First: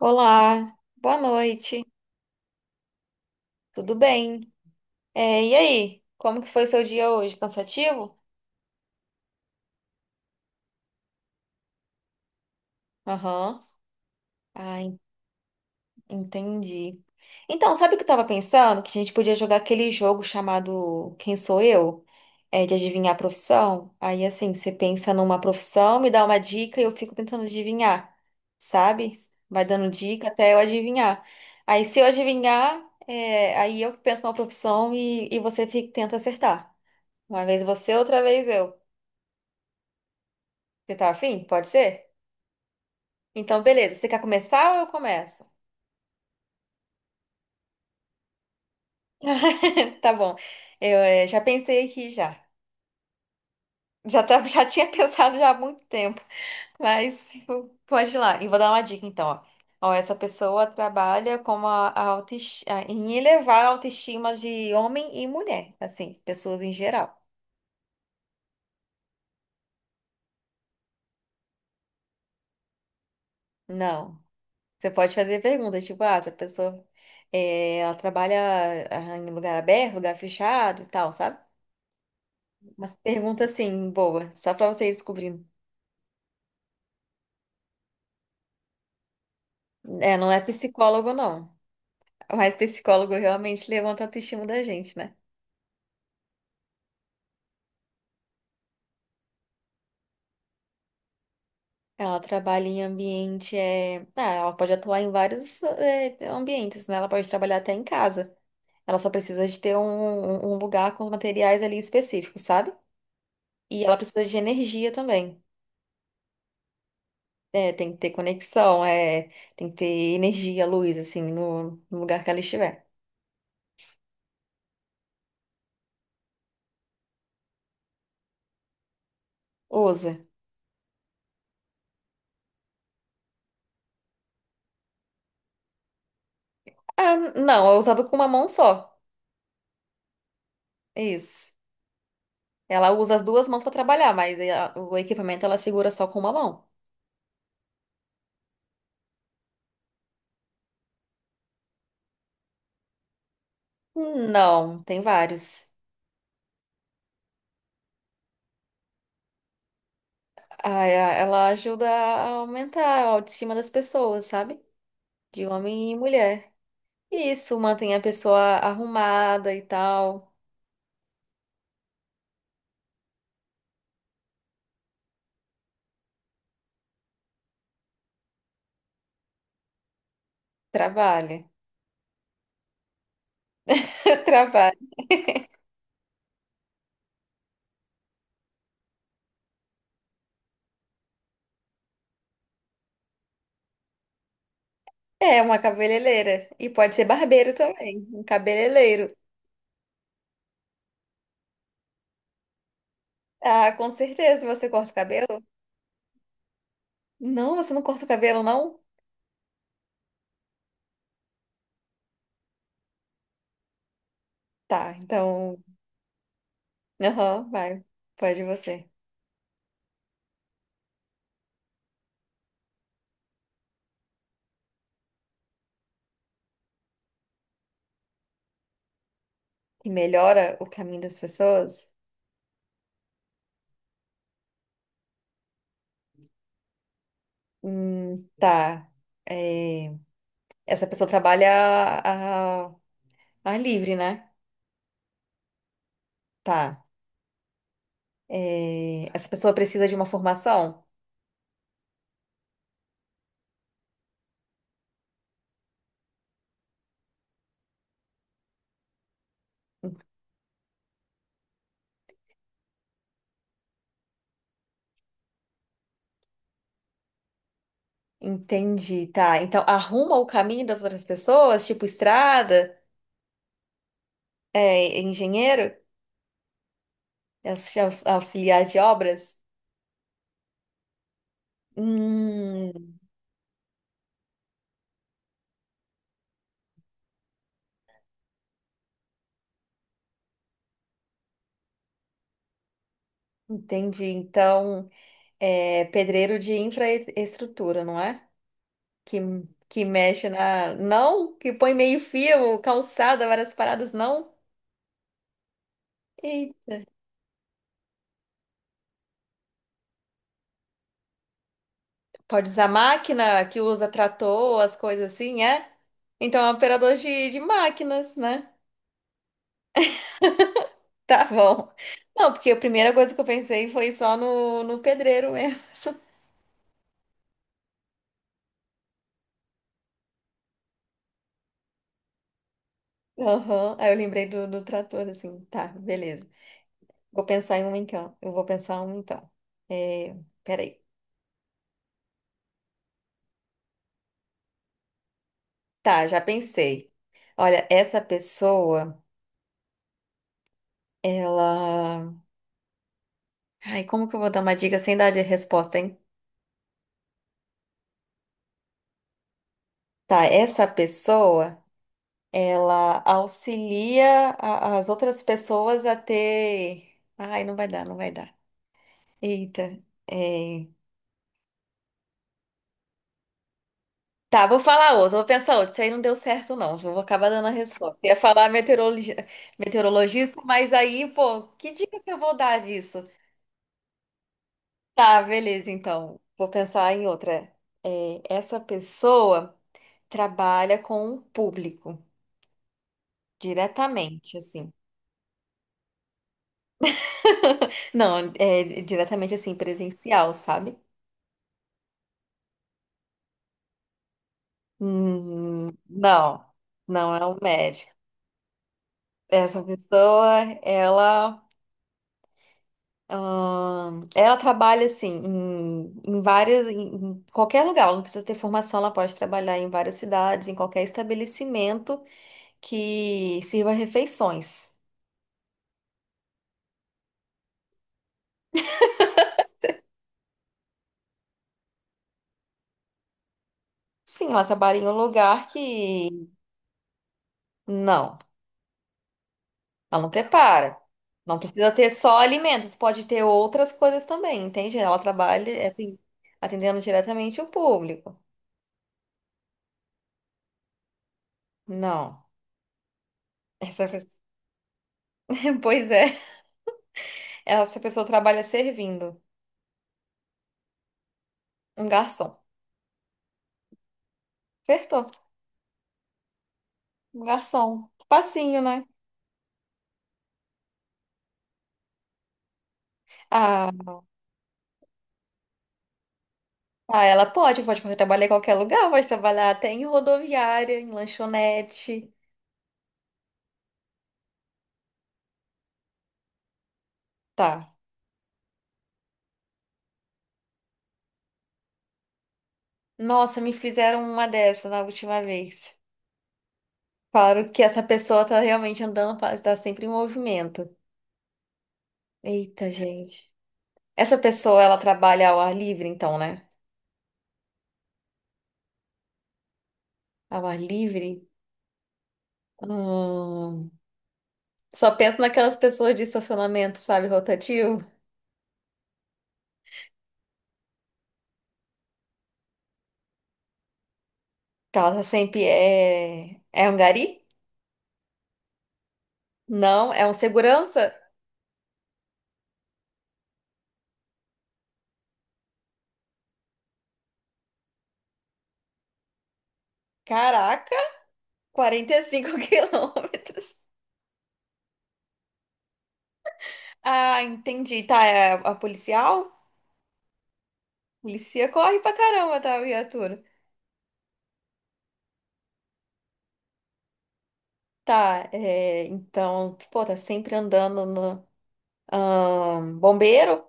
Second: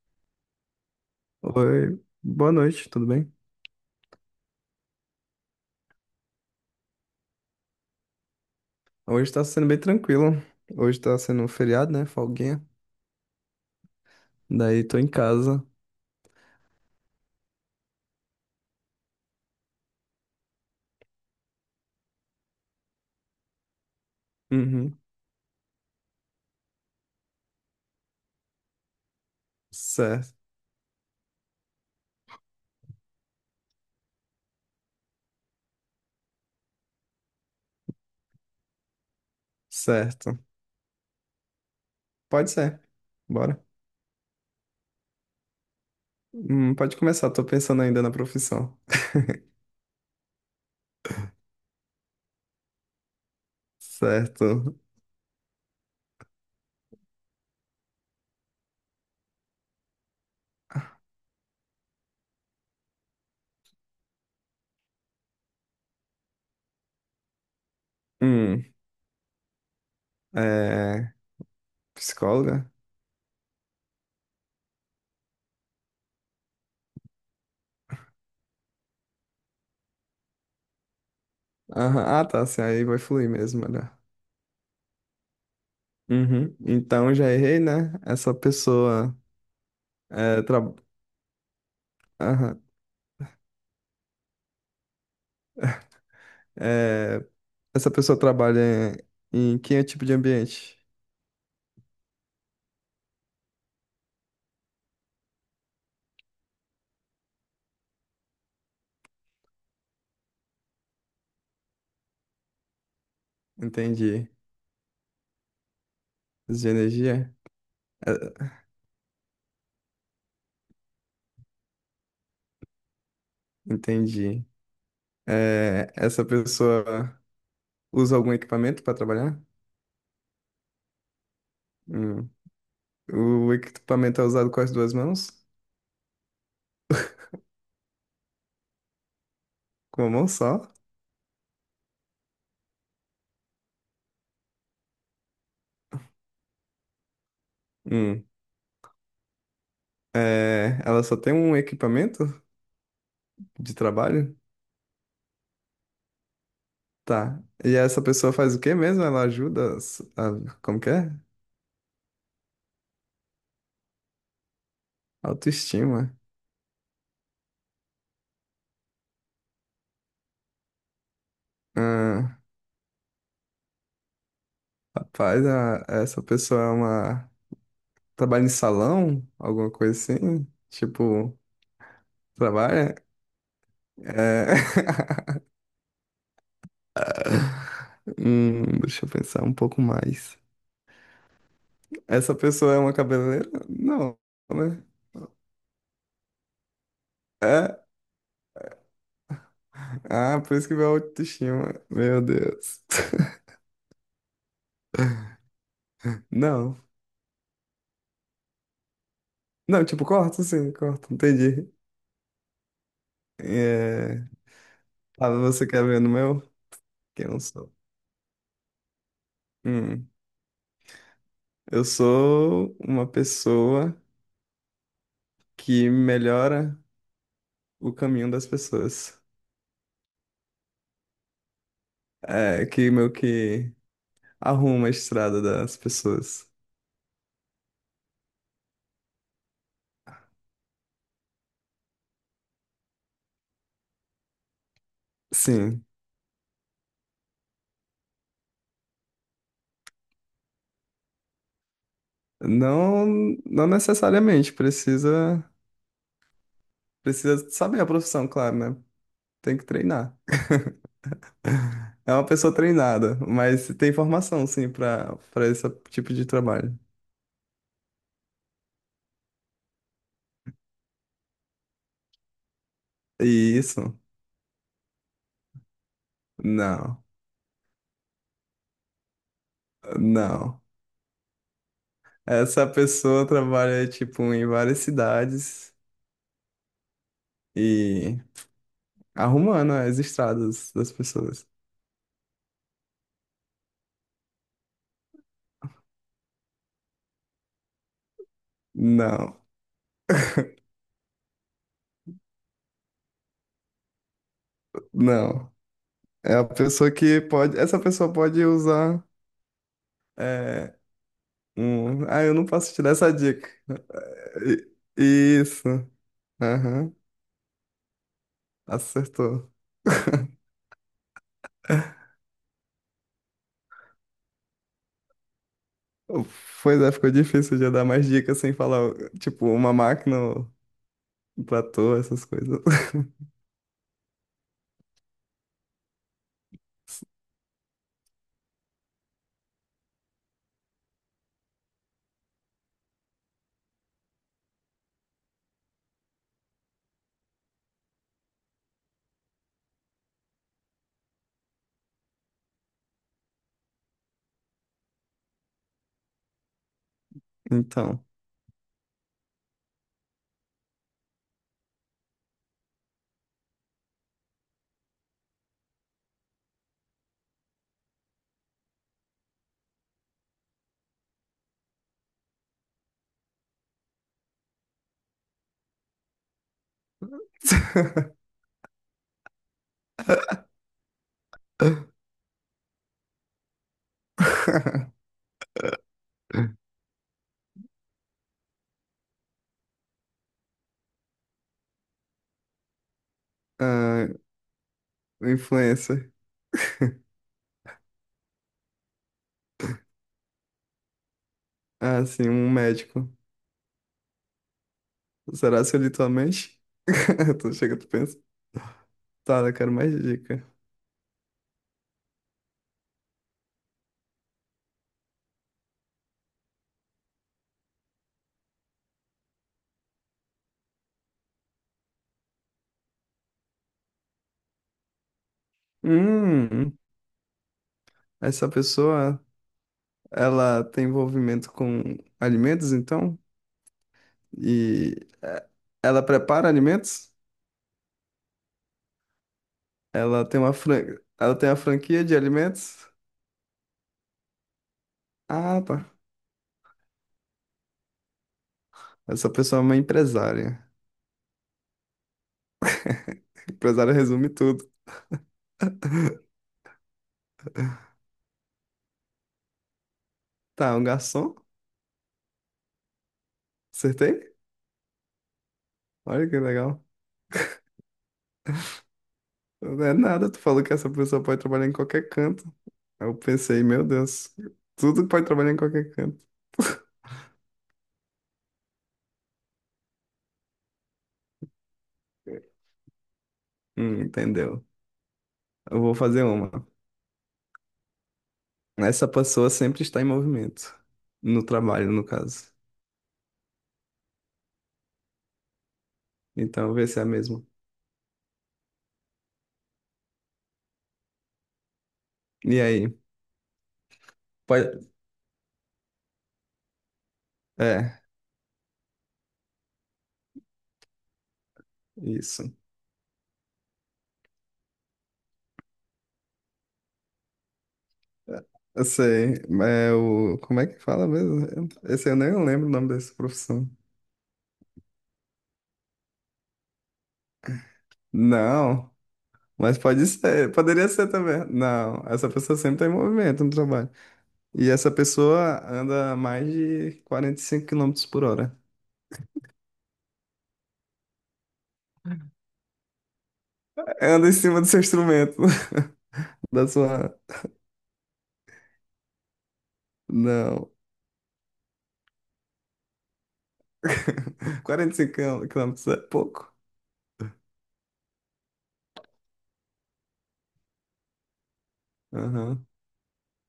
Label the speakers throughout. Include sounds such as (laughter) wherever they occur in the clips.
Speaker 1: Olá, boa noite,
Speaker 2: Oi, boa noite, tudo bem?
Speaker 1: tudo bem? E aí, como que foi o seu dia hoje? Cansativo?
Speaker 2: Hoje tá sendo bem tranquilo. Hoje tá sendo um feriado, né? Folguinha.
Speaker 1: Aham. Ah,
Speaker 2: Daí
Speaker 1: en-
Speaker 2: tô em casa.
Speaker 1: entendi. Então, sabe o que eu tava pensando? Que a gente podia jogar aquele jogo chamado Quem Sou Eu? É, de adivinhar a profissão. Aí, assim, você
Speaker 2: Uhum.
Speaker 1: pensa numa profissão, me dá uma dica e eu fico tentando adivinhar, sabe? Vai dando dica
Speaker 2: Certo,
Speaker 1: até eu adivinhar. Aí, se eu adivinhar, é, aí eu penso numa profissão e tenta acertar. Uma vez você, outra vez eu.
Speaker 2: certo.
Speaker 1: Você tá afim? Pode ser?
Speaker 2: Pode ser.
Speaker 1: Então,
Speaker 2: Bora.
Speaker 1: beleza. Você quer começar ou eu começo?
Speaker 2: Pode começar, tô pensando ainda na profissão.
Speaker 1: (laughs) Tá bom. Eu já pensei aqui já. Já, tá, já
Speaker 2: Certo.
Speaker 1: tinha (laughs) pensado já há muito tempo. Pode ir lá. E vou dar uma dica então, ó. Ó, essa pessoa trabalha como em elevar a autoestima de homem e mulher, assim, pessoas em geral.
Speaker 2: Hum, é. Psicóloga?
Speaker 1: Não. Você pode fazer perguntas, tipo, ah, essa pessoa ela trabalha ah, em lugar aberto, lugar fechado e tal, sabe?
Speaker 2: Aham. Ah, tá, assim, aí
Speaker 1: Umas
Speaker 2: vai fluir
Speaker 1: perguntas
Speaker 2: mesmo,
Speaker 1: assim,
Speaker 2: olha.
Speaker 1: boa, só pra você ir descobrindo.
Speaker 2: Uhum. Então já errei, né? Essa pessoa.
Speaker 1: É, não é
Speaker 2: É, tra...
Speaker 1: psicólogo, não. Mas
Speaker 2: Aham.
Speaker 1: psicólogo realmente levanta a autoestima da gente, né?
Speaker 2: É, essa pessoa trabalha em que é tipo de ambiente?
Speaker 1: Ela trabalha em ambiente. É... Ah, ela pode atuar em vários é, ambientes, né? Ela pode trabalhar até em casa. Ela só precisa de ter um lugar com os materiais ali específicos, sabe? E ela precisa
Speaker 2: Entendi.
Speaker 1: de energia também.
Speaker 2: De energia?
Speaker 1: É, tem que ter
Speaker 2: Eh,
Speaker 1: conexão, é, tem que ter energia, luz, assim, no lugar que ela estiver.
Speaker 2: Entendi. Essa pessoa usa algum equipamento para trabalhar?
Speaker 1: Usa.
Speaker 2: Hum. O equipamento é usado com as duas mãos?
Speaker 1: Ah, não, é usado com uma mão só.
Speaker 2: Com uma mão só?
Speaker 1: Isso. Ela usa as duas mãos para trabalhar, mas o equipamento ela segura só com uma mão.
Speaker 2: Hum. Ela só tem um equipamento de trabalho?
Speaker 1: Não, tem vários.
Speaker 2: Tá. E essa pessoa faz o quê mesmo? Ela ajuda as- a, como que é?
Speaker 1: Ela ajuda a aumentar a autoestima das pessoas, sabe? De homem e
Speaker 2: Autoestima.
Speaker 1: mulher. Isso mantém a pessoa arrumada e tal.
Speaker 2: Ah, rapaz, a- essa pessoa é uma... Trabalha em salão? Alguma coisa assim? Tipo,
Speaker 1: Trabalha.
Speaker 2: trabalha?
Speaker 1: (laughs)
Speaker 2: É...
Speaker 1: Trabalha.
Speaker 2: (laughs) Deixa eu pensar um pouco mais. Essa pessoa é uma cabeleireira? Não, né?
Speaker 1: É uma cabeleireira. E pode ser barbeiro
Speaker 2: É?
Speaker 1: também. Um cabeleireiro.
Speaker 2: Ah, por isso que meu autoestima. Meu Deus. (laughs)
Speaker 1: Ah, com certeza você corta o cabelo?
Speaker 2: Não.
Speaker 1: Não, você não corta o cabelo, não?
Speaker 2: Não, tipo, corta sim, corta. Entendi. É...
Speaker 1: Tá,
Speaker 2: Ah,
Speaker 1: então.
Speaker 2: você quer ver no meu? Que eu não
Speaker 1: Aham,
Speaker 2: sou.
Speaker 1: vai. Pode você.
Speaker 2: Hum, Eu sou uma pessoa que melhora o caminho das pessoas.
Speaker 1: Que melhora o caminho das pessoas?
Speaker 2: É, que meio que arruma a estrada das pessoas.
Speaker 1: Tá. É, essa pessoa trabalha a, a- ar livre, né?
Speaker 2: Sim.
Speaker 1: Tá. É, essa pessoa precisa de uma formação?
Speaker 2: Não, não necessariamente, precisa, precisa saber a profissão, claro, né? Tem que treinar. É uma pessoa treinada, mas tem formação, sim, para esse tipo de trabalho.
Speaker 1: Entendi, tá. Então, arruma o caminho das outras pessoas, tipo estrada,
Speaker 2: E isso?
Speaker 1: é, engenheiro,
Speaker 2: Não,
Speaker 1: auxiliar de obras?
Speaker 2: não. Essa
Speaker 1: Hum,
Speaker 2: pessoa trabalha, tipo, em várias cidades e arrumando as estradas das pessoas.
Speaker 1: entendi. Então, é pedreiro de infraestrutura, não é? que,
Speaker 2: Não,
Speaker 1: que mexe na. Não, que põe meio-fio, calçada, várias paradas, não.
Speaker 2: não. É a
Speaker 1: E
Speaker 2: pessoa que pode. Essa pessoa pode usar. eh, ah, eu não
Speaker 1: pode usar
Speaker 2: posso te dar essa
Speaker 1: máquina,
Speaker 2: dica.
Speaker 1: que usa
Speaker 2: É,
Speaker 1: trator,
Speaker 2: I-
Speaker 1: as coisas assim,
Speaker 2: Isso.
Speaker 1: é? Então é um
Speaker 2: Aham,
Speaker 1: operador de máquinas, né? (laughs)
Speaker 2: acertou. (laughs)
Speaker 1: Tá bom. Não, porque a primeira coisa que eu pensei foi só no pedreiro mesmo.
Speaker 2: Pois é, ficou difícil de eu dar mais dicas sem falar, tipo, uma máquina, um platô, essas coisas. (laughs)
Speaker 1: (laughs) Aham. Aí eu lembrei do trator, assim. Tá, beleza. Vou pensar em um então. Eu vou pensar um então. É, peraí. Tá, já pensei. Olha, essa pessoa, ela... Ai, como que eu vou dar uma dica sem dar de resposta, hein?
Speaker 2: Então.
Speaker 1: Tá, essa pessoa, as outras pessoas a ter. Ai, não vai dar, não vai dar. Eita. é, Tá, vou falar outro, vou pensar outro. Isso aí não deu certo, não. Eu vou acabar dando a resposta.
Speaker 2: (laughs)
Speaker 1: Meteorologista, mas aí, pô, que dica que eu vou dar disso? Tá, beleza, então. Vou pensar em outra. É, essa pessoa trabalha com o público
Speaker 2: Ah,
Speaker 1: diretamente, assim.
Speaker 2: influencer. (laughs)
Speaker 1: (laughs) Não, é diretamente assim, presencial, sabe?
Speaker 2: Ah, sim, um médico. Será se eu li tua
Speaker 1: Não,
Speaker 2: mente?
Speaker 1: não é um
Speaker 2: (laughs) Tu chega, tu
Speaker 1: médico.
Speaker 2: pensa. Tá, eu
Speaker 1: Essa
Speaker 2: quero mais
Speaker 1: pessoa,
Speaker 2: dica.
Speaker 1: ela, ela trabalha assim em, em várias, em qualquer lugar. Ela não precisa ter formação, ela pode trabalhar em várias cidades, em qualquer estabelecimento que sirva refeições.
Speaker 2: Hum, essa pessoa ela tem envolvimento com alimentos, então?
Speaker 1: Sim, ela trabalha em um
Speaker 2: E eh,
Speaker 1: lugar
Speaker 2: ela
Speaker 1: que
Speaker 2: prepara alimentos?
Speaker 1: não. Ela não
Speaker 2: Ela tem uma
Speaker 1: prepara.
Speaker 2: fran... ela
Speaker 1: Não
Speaker 2: tem uma
Speaker 1: precisa ter
Speaker 2: franquia de
Speaker 1: só alimentos,
Speaker 2: alimentos?
Speaker 1: pode ter outras coisas também, entende? Ela trabalha
Speaker 2: Ah,
Speaker 1: é,
Speaker 2: tá.
Speaker 1: assim, atendendo diretamente o público.
Speaker 2: Essa pessoa é uma empresária.
Speaker 1: Não. Essa
Speaker 2: Empresária
Speaker 1: pessoa...
Speaker 2: resume tudo.
Speaker 1: (laughs) Pois
Speaker 2: (laughs)
Speaker 1: é, essa pessoa trabalha servindo.
Speaker 2: Tá, um garçom?
Speaker 1: Um garçom.
Speaker 2: Acertei?
Speaker 1: Acertou.
Speaker 2: Olha que legal.
Speaker 1: Um garçom. Facinho, né?
Speaker 2: Não é nada, tu falou que essa pessoa pode trabalhar em qualquer canto. Aí eu pensei,
Speaker 1: Ah,
Speaker 2: meu Deus, tudo pode trabalhar em qualquer canto.
Speaker 1: ah, ela pode, pode trabalhar em qualquer lugar, pode trabalhar até em rodoviária, em lanchonete.
Speaker 2: Entendeu? Eu vou fazer uma.
Speaker 1: Tá.
Speaker 2: Essa pessoa sempre está em movimento. No trabalho, no caso.
Speaker 1: Nossa, me fizeram uma dessa na última vez.
Speaker 2: Então, vê se é mesmo.
Speaker 1: Claro que essa pessoa tá realmente andando, tá sempre em movimento.
Speaker 2: E
Speaker 1: Eita,
Speaker 2: aí?
Speaker 1: gente. Essa pessoa, ela
Speaker 2: Pode...
Speaker 1: trabalha ao ar livre, então, né?
Speaker 2: É,
Speaker 1: Ao ar livre?
Speaker 2: isso.
Speaker 1: Hum, Só penso naquelas pessoas de estacionamento, sabe, rotativo.
Speaker 2: Eu sei. É o... Como é que fala mesmo? Esse eu nem lembro o nome dessa profissão.
Speaker 1: Que ela tá sempre é... É um gari?
Speaker 2: Não, mas
Speaker 1: Não,
Speaker 2: pode
Speaker 1: é um
Speaker 2: ser. Poderia
Speaker 1: segurança?
Speaker 2: ser também. Não, essa pessoa sempre está em movimento no trabalho. E essa pessoa anda a mais de 45 km por hora.
Speaker 1: Caraca, 45 (laughs) quilômetros.
Speaker 2: Anda em cima do seu instrumento. (laughs) Da sua.
Speaker 1: Ah, entendi. Tá, é a policial?
Speaker 2: Não.
Speaker 1: Polícia corre pra caramba, tá, viatura?
Speaker 2: (laughs) 45 km é pouco?
Speaker 1: Tá, é... Então, pô, tá sempre andando no...
Speaker 2: Aham.
Speaker 1: bombeiro?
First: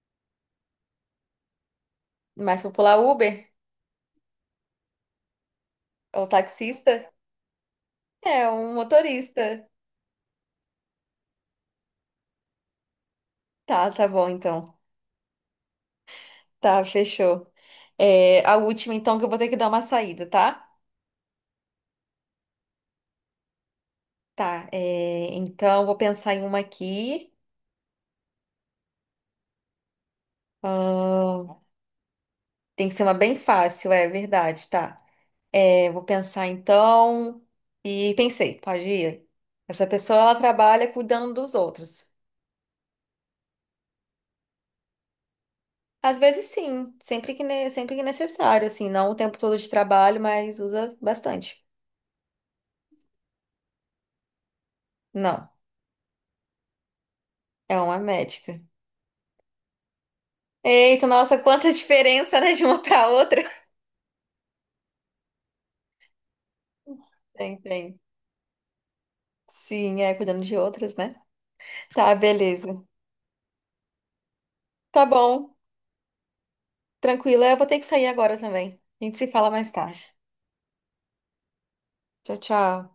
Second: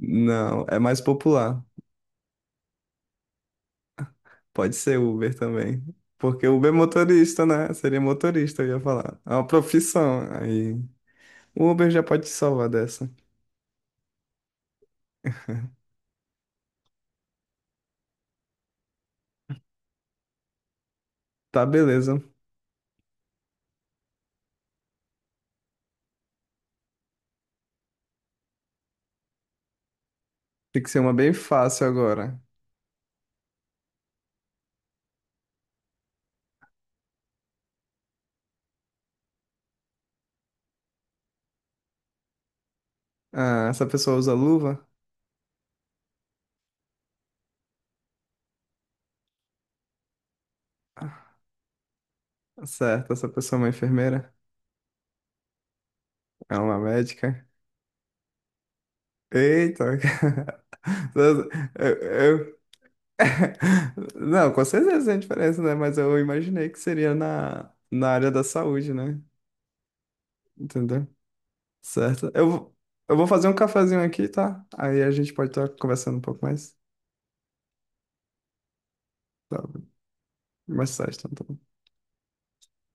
Speaker 2: Não, é mais popular.
Speaker 1: Mais popular Uber?
Speaker 2: Pode ser Uber também.
Speaker 1: É um
Speaker 2: Porque Uber é
Speaker 1: taxista?
Speaker 2: motorista, né? Seria
Speaker 1: É,
Speaker 2: motorista,
Speaker 1: um
Speaker 2: eu ia falar. É uma
Speaker 1: motorista.
Speaker 2: profissão. Aí o Uber já pode te salvar dessa.
Speaker 1: Tá, tá bom então. Tá, fechou. É, a última então que eu vou ter que dar uma saída, tá?
Speaker 2: Tá, beleza.
Speaker 1: Tá, é, então vou pensar em uma aqui.
Speaker 2: Tem que ser uma bem
Speaker 1: Ahn,
Speaker 2: fácil agora.
Speaker 1: tem que ser uma bem fácil, é verdade, tá. É, vou pensar então. E pensei, pode ir. Essa pessoa ela trabalha cuidando dos outros.
Speaker 2: Ah, essa pessoa usa luva?
Speaker 1: Às vezes sim, sempre que, sempre que necessário, assim, não o tempo todo de trabalho, mas usa
Speaker 2: Ah,
Speaker 1: bastante.
Speaker 2: certo, essa pessoa é uma enfermeira?
Speaker 1: Não,
Speaker 2: É uma médica?
Speaker 1: é uma médica.
Speaker 2: Eita! (laughs)
Speaker 1: Eita, nossa,
Speaker 2: Eu,
Speaker 1: quanta diferença, né,
Speaker 2: eu-
Speaker 1: de uma para outra.
Speaker 2: (laughs) Não, com certeza tem diferença, né? Mas eu imaginei que seria
Speaker 1: Tem,
Speaker 2: na,
Speaker 1: tem.
Speaker 2: na área da saúde, né?
Speaker 1: Sim, é, cuidando de outras,
Speaker 2: Entendeu?
Speaker 1: né? Tá,
Speaker 2: Certo?
Speaker 1: beleza.
Speaker 2: Eu vou fazer um cafezinho aqui, tá? Aí
Speaker 1: Tá
Speaker 2: a gente pode
Speaker 1: bom,
Speaker 2: estar conversando um pouco mais,
Speaker 1: tranquila. Eu vou ter que sair agora também. A gente se fala
Speaker 2: tá?
Speaker 1: mais tarde.
Speaker 2: Mais tarde, então. Tá bom.
Speaker 1: Tchau, tchau.